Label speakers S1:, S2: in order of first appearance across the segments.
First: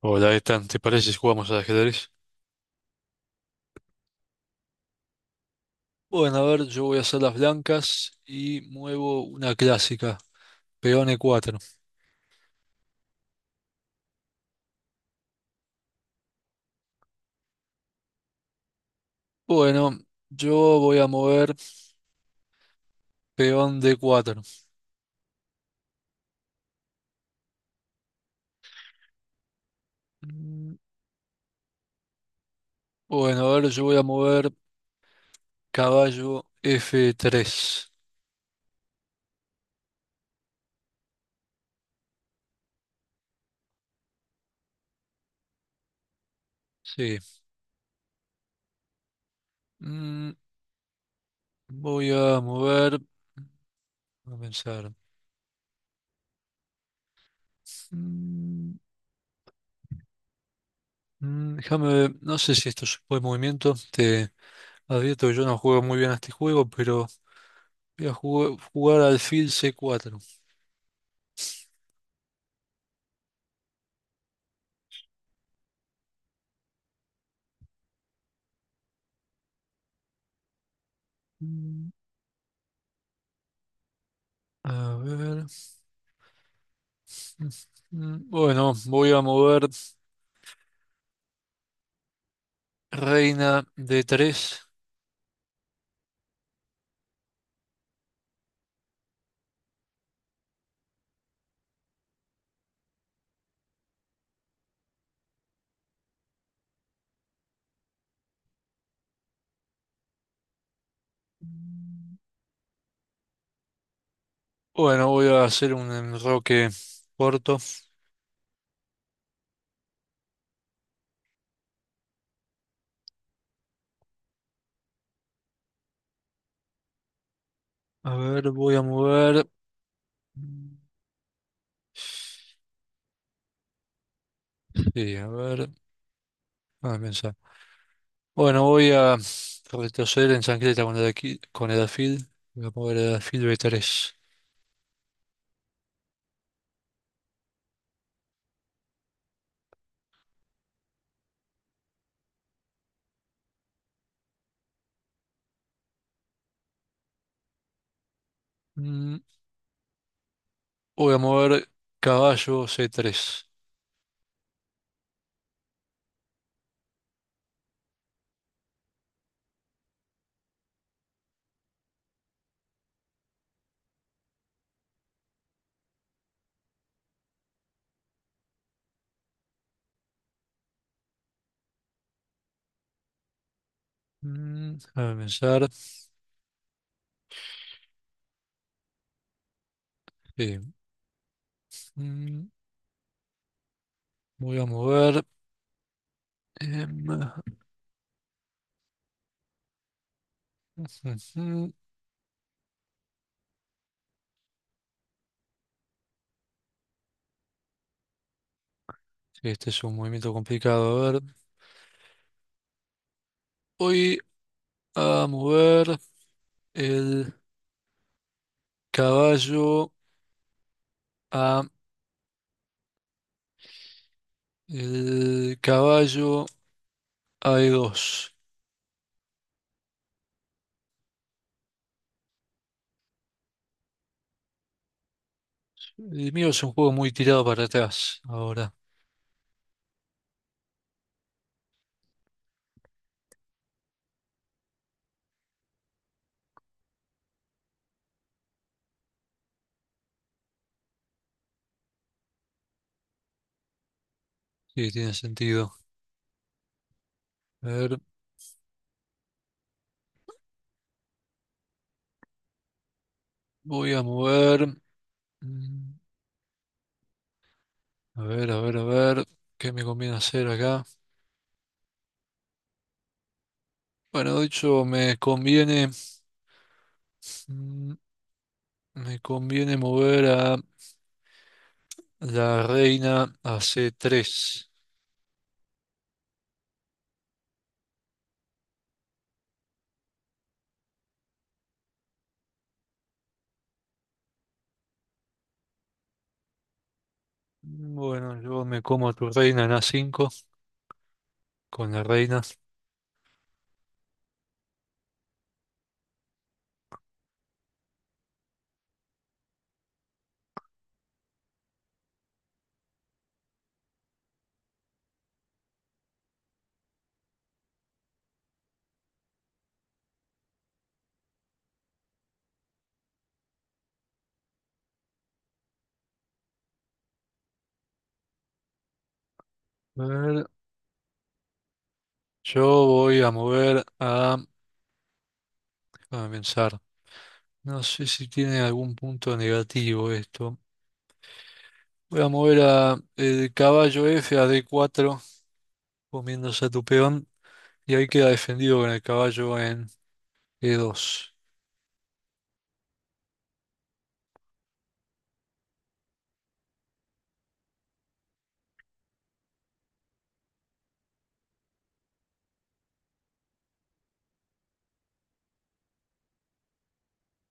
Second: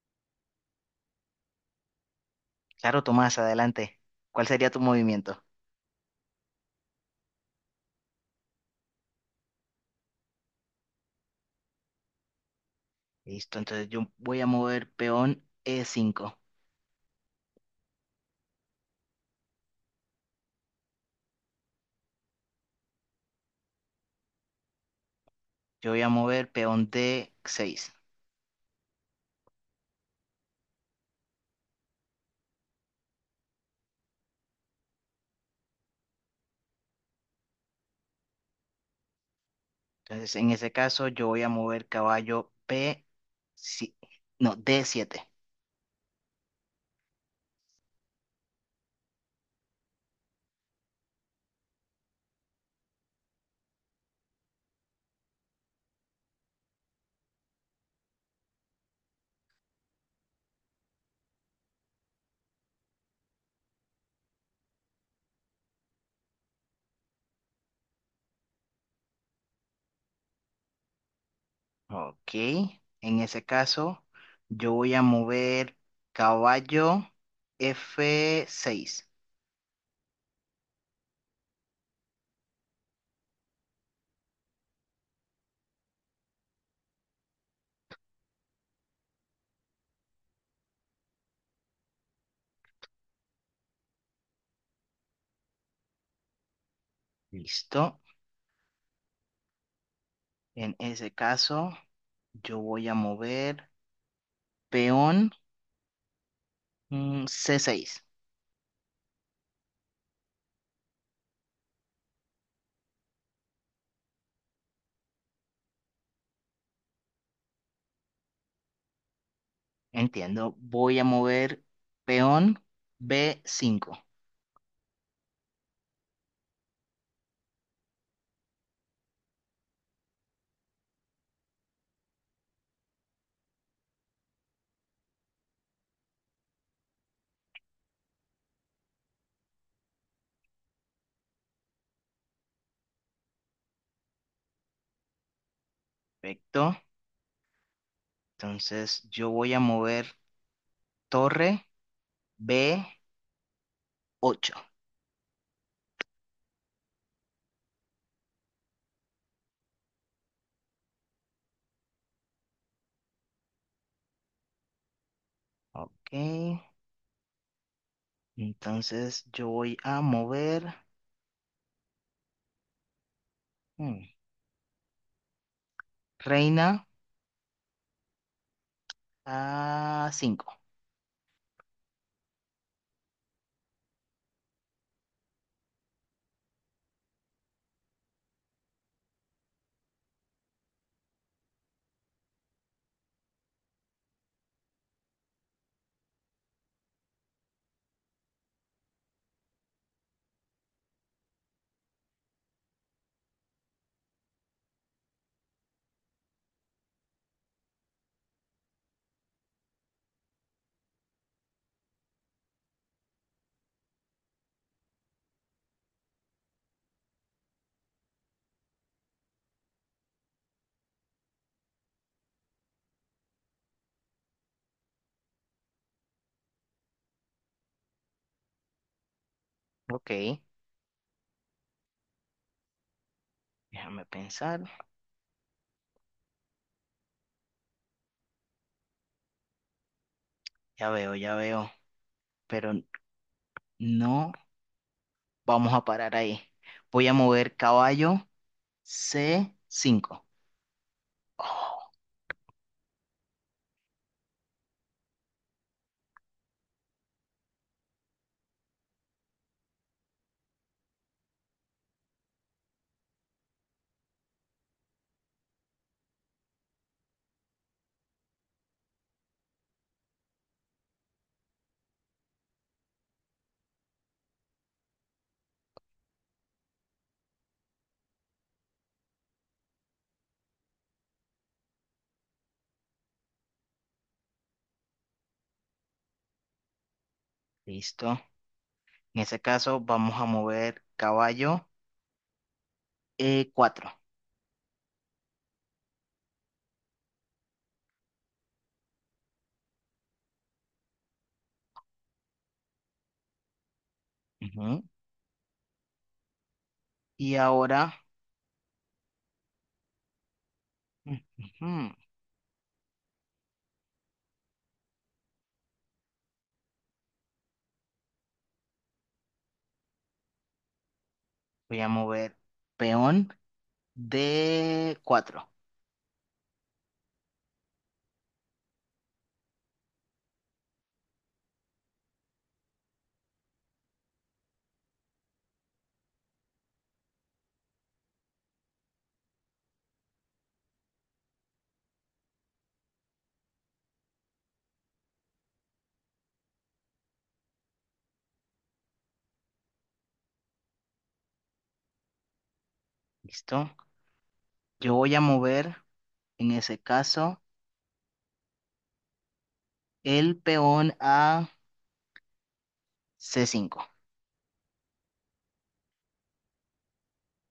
S1: Hola, Ethan, ¿te parece si jugamos al ajedrez?
S2: Claro, Tomás, adelante. ¿Cuál sería tu movimiento?
S1: Bueno, a ver, yo voy a hacer las blancas y muevo una clásica, peón e cuatro.
S2: Listo, entonces yo voy a mover peón E5.
S1: Bueno, yo voy a mover peón d cuatro.
S2: Yo voy a mover peón D6.
S1: Mm, Bueno, a ver, yo voy a mover caballo f tres.
S2: Entonces, en ese caso, yo voy a mover caballo P, si- no, D7.
S1: Sí. Mm, voy a mover, a pensar. Mm, déjame ver, no sé si esto es buen movimiento, te advierto que yo no juego muy bien a este juego, pero voy a jugar alfil c cuatro.
S2: Ok, en ese caso, yo voy a mover caballo F6.
S1: Mm, A ver. Bueno, voy a mover reina de tres.
S2: Listo. En ese caso, yo voy a mover peón C6.
S1: Bueno, voy a hacer un enroque corto.
S2: Entiendo. Voy a mover peón b cinco.
S1: A ver, voy a mover. Mm, sí, a ver, a pensar. Bueno, voy a retroceder en chancleta con el alfil. Voy a mover el alfil B3.
S2: Perfecto. Entonces yo voy a mover torre b ocho.
S1: Mm, Voy a mover caballo c tres.
S2: Ok. Entonces yo voy a mover mm, reina a cinco.
S1: A pensar. Sí. Mm, Voy a mover. em, Ujú. Este es un movimiento complicado. A ver, voy a mover el caballo a el caballo a E2.
S2: Ok. Déjame pensar.
S1: El mío es un juego muy tirado para atrás ahora.
S2: Ya veo, ya veo. Pero no vamos a parar ahí. Voy a mover caballo c cinco. Oh,
S1: Sí, tiene sentido. A ver, voy a mover. mm, A ver, a ver, a ver. ¿Qué me conviene hacer acá? Bueno, de hecho, me conviene. mm, Me conviene mover a la reina a c tres.
S2: listo. En ese caso vamos a mover caballo cuatro.
S1: Bueno, yo me como a tu reina en A5 con la reina.
S2: Ujú. Y ahora ujú, voy a mover peón de cuatro.
S1: A ver, yo voy a mover a... Déjame pensar. No sé si tiene algún punto negativo esto. Voy a mover a el caballo F a D4, comiéndose a tu peón. Y ahí queda defendido con el caballo en E2.
S2: ¿Listo? Yo voy a mover, en ese caso, el peón a c cinco.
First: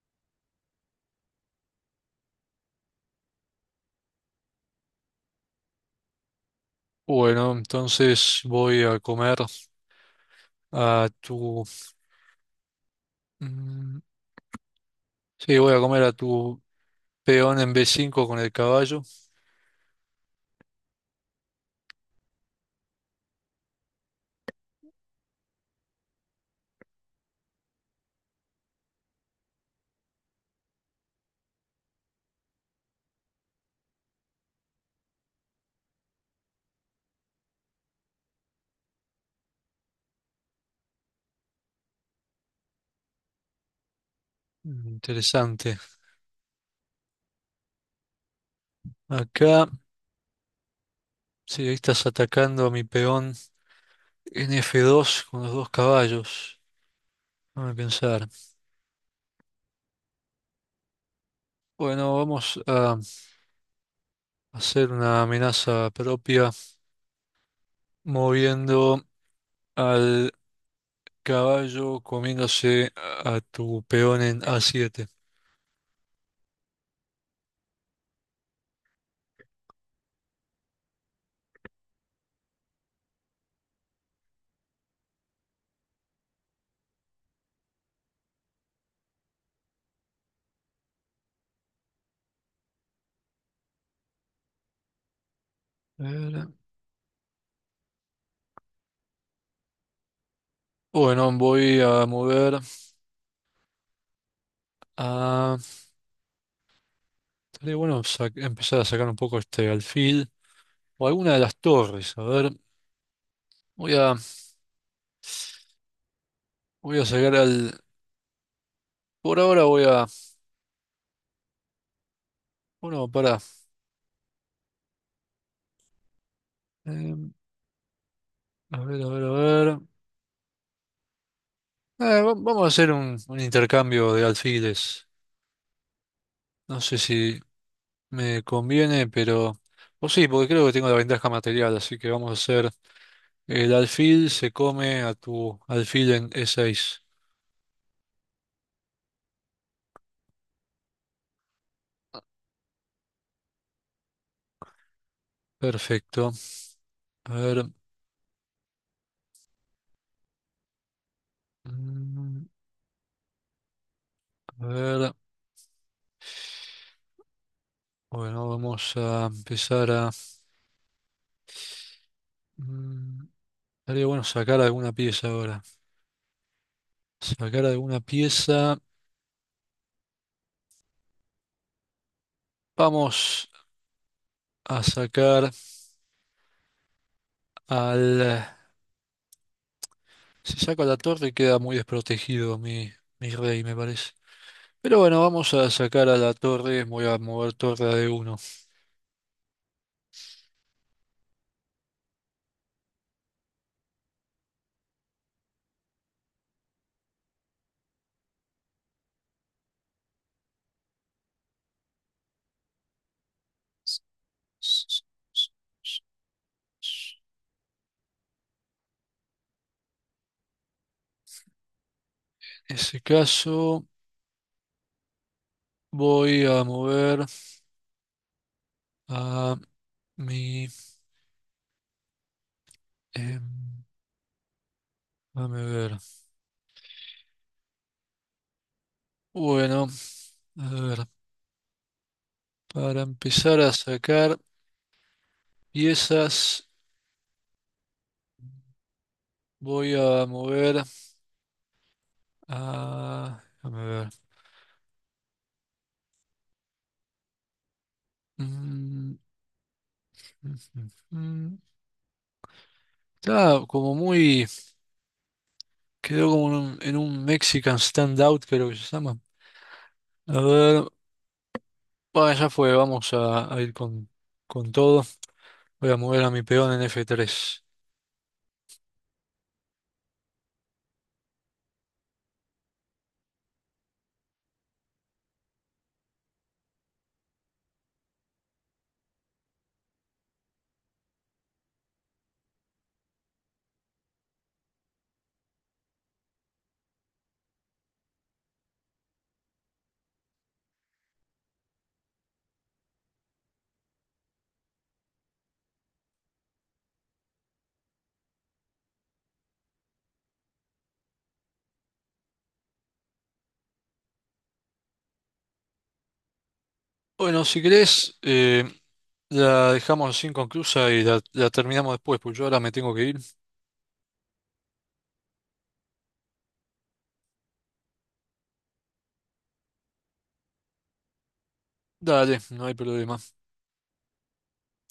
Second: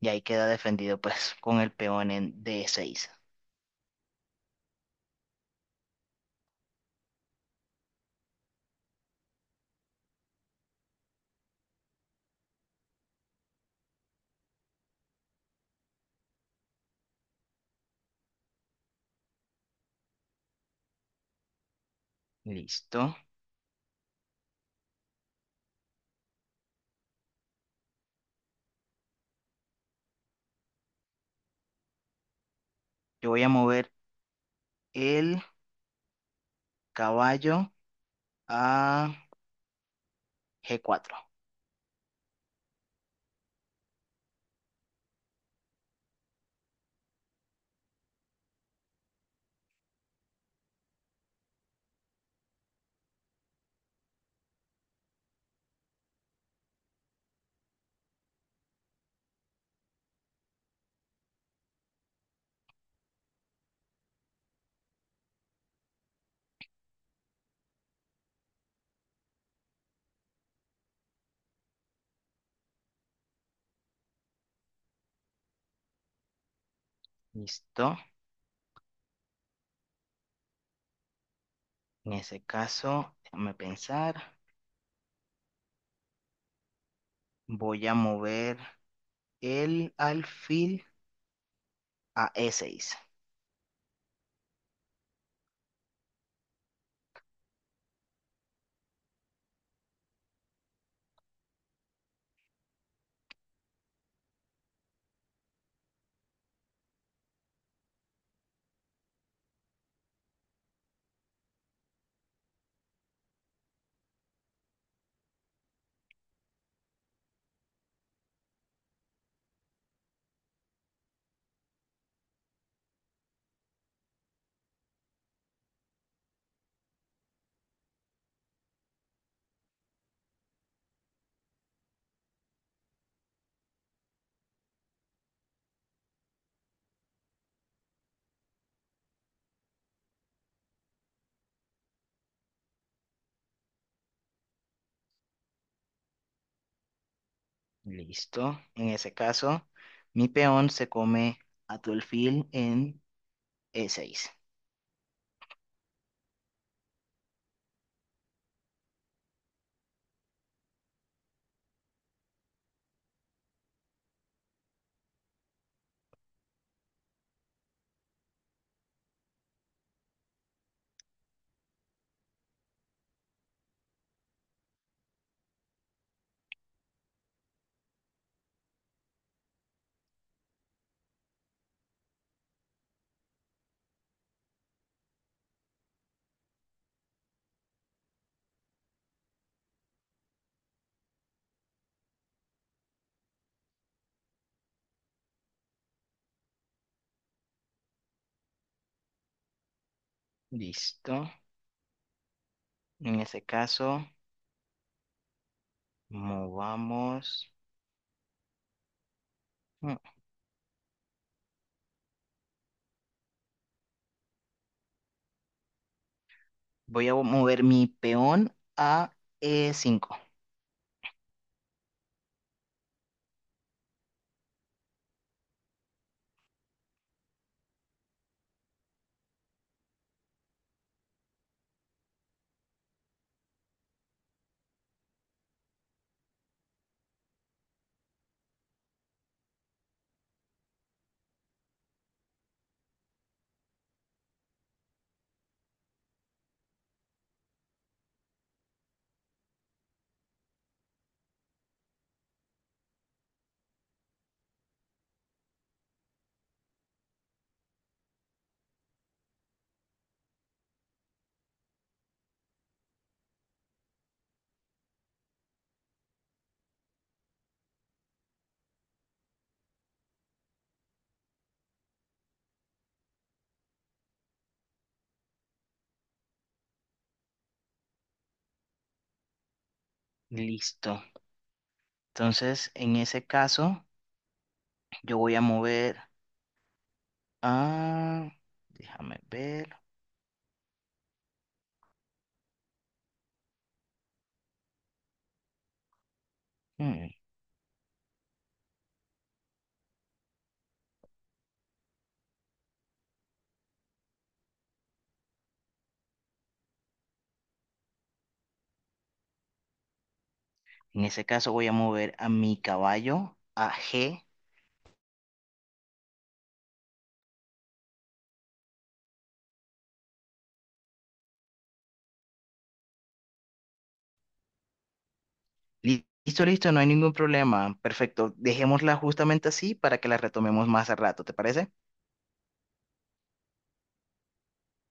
S2: Y ahí queda defendido, pues, con el peón en d seis.
S1: Bueno, entonces voy a comer a tu... Mm, sí, voy a comer a tu peón en B5 con el caballo.
S2: ¿Listo? Yo voy a mover el caballo a g cuatro.
S1: Interesante. Acá. Sí, ahí estás atacando a mi peón en F2 con los dos caballos. Déjame pensar. Bueno, vamos a hacer una amenaza propia moviendo al caballo comiéndose a tu peón en A7.
S2: ¿Listo? En ese caso, déjame pensar. Voy a mover el alfil a e seis.
S1: A ver. Bueno, voy a mover a... Estaría bueno empezar a sacar un poco este alfil o alguna de las torres. A ver, voy a, voy a sacar al... Por ahora voy a... Bueno, para. A ver, a ver, a ver. Vamos a hacer un intercambio de alfiles. No sé si me conviene, pero... O sí, porque creo que tengo la ventaja material, así que vamos a hacer... El alfil se come a tu alfil en E6.
S2: Listo. En ese caso, mi peón se come a tu alfil en E6.
S1: Perfecto. A ver... mm, A ver... Bueno, vamos a empezar a... mm, Estaría bueno sacar alguna pieza ahora. Sacar alguna pieza. Vamos a sacar al... Si saco la torre queda muy desprotegido mi rey, me parece. Pero bueno, vamos a sacar a la torre. Voy a mover torre a D1.
S2: Listo. En ese caso, movamos. Mm, Voy a mover mi peón a E5.
S1: En ese caso, voy a mover a mi... em, dame ver. Bueno, a ver, para empezar a sacar piezas, voy a mover a... Dame ver. Mm, mm, mm, mm. Está como muy... Quedó como en un Mexican standout, creo que se llama. A ver, bueno, ya fue, vamos a ir con todo. Voy a mover a mi peón en F3.
S2: Listo. Entonces, en ese caso, yo voy a mover a... Déjame ver. Mm, En ese caso, voy a mover a mi caballo a G.
S1: Bueno, si querés, la dejamos así inconclusa y la terminamos después, pues yo ahora me tengo que ir.
S2: Listo, listo, no hay ningún problema. Perfecto. Dejémosla justamente así para que la retomemos más a rato, ¿te parece?
S1: Dale, no hay problema.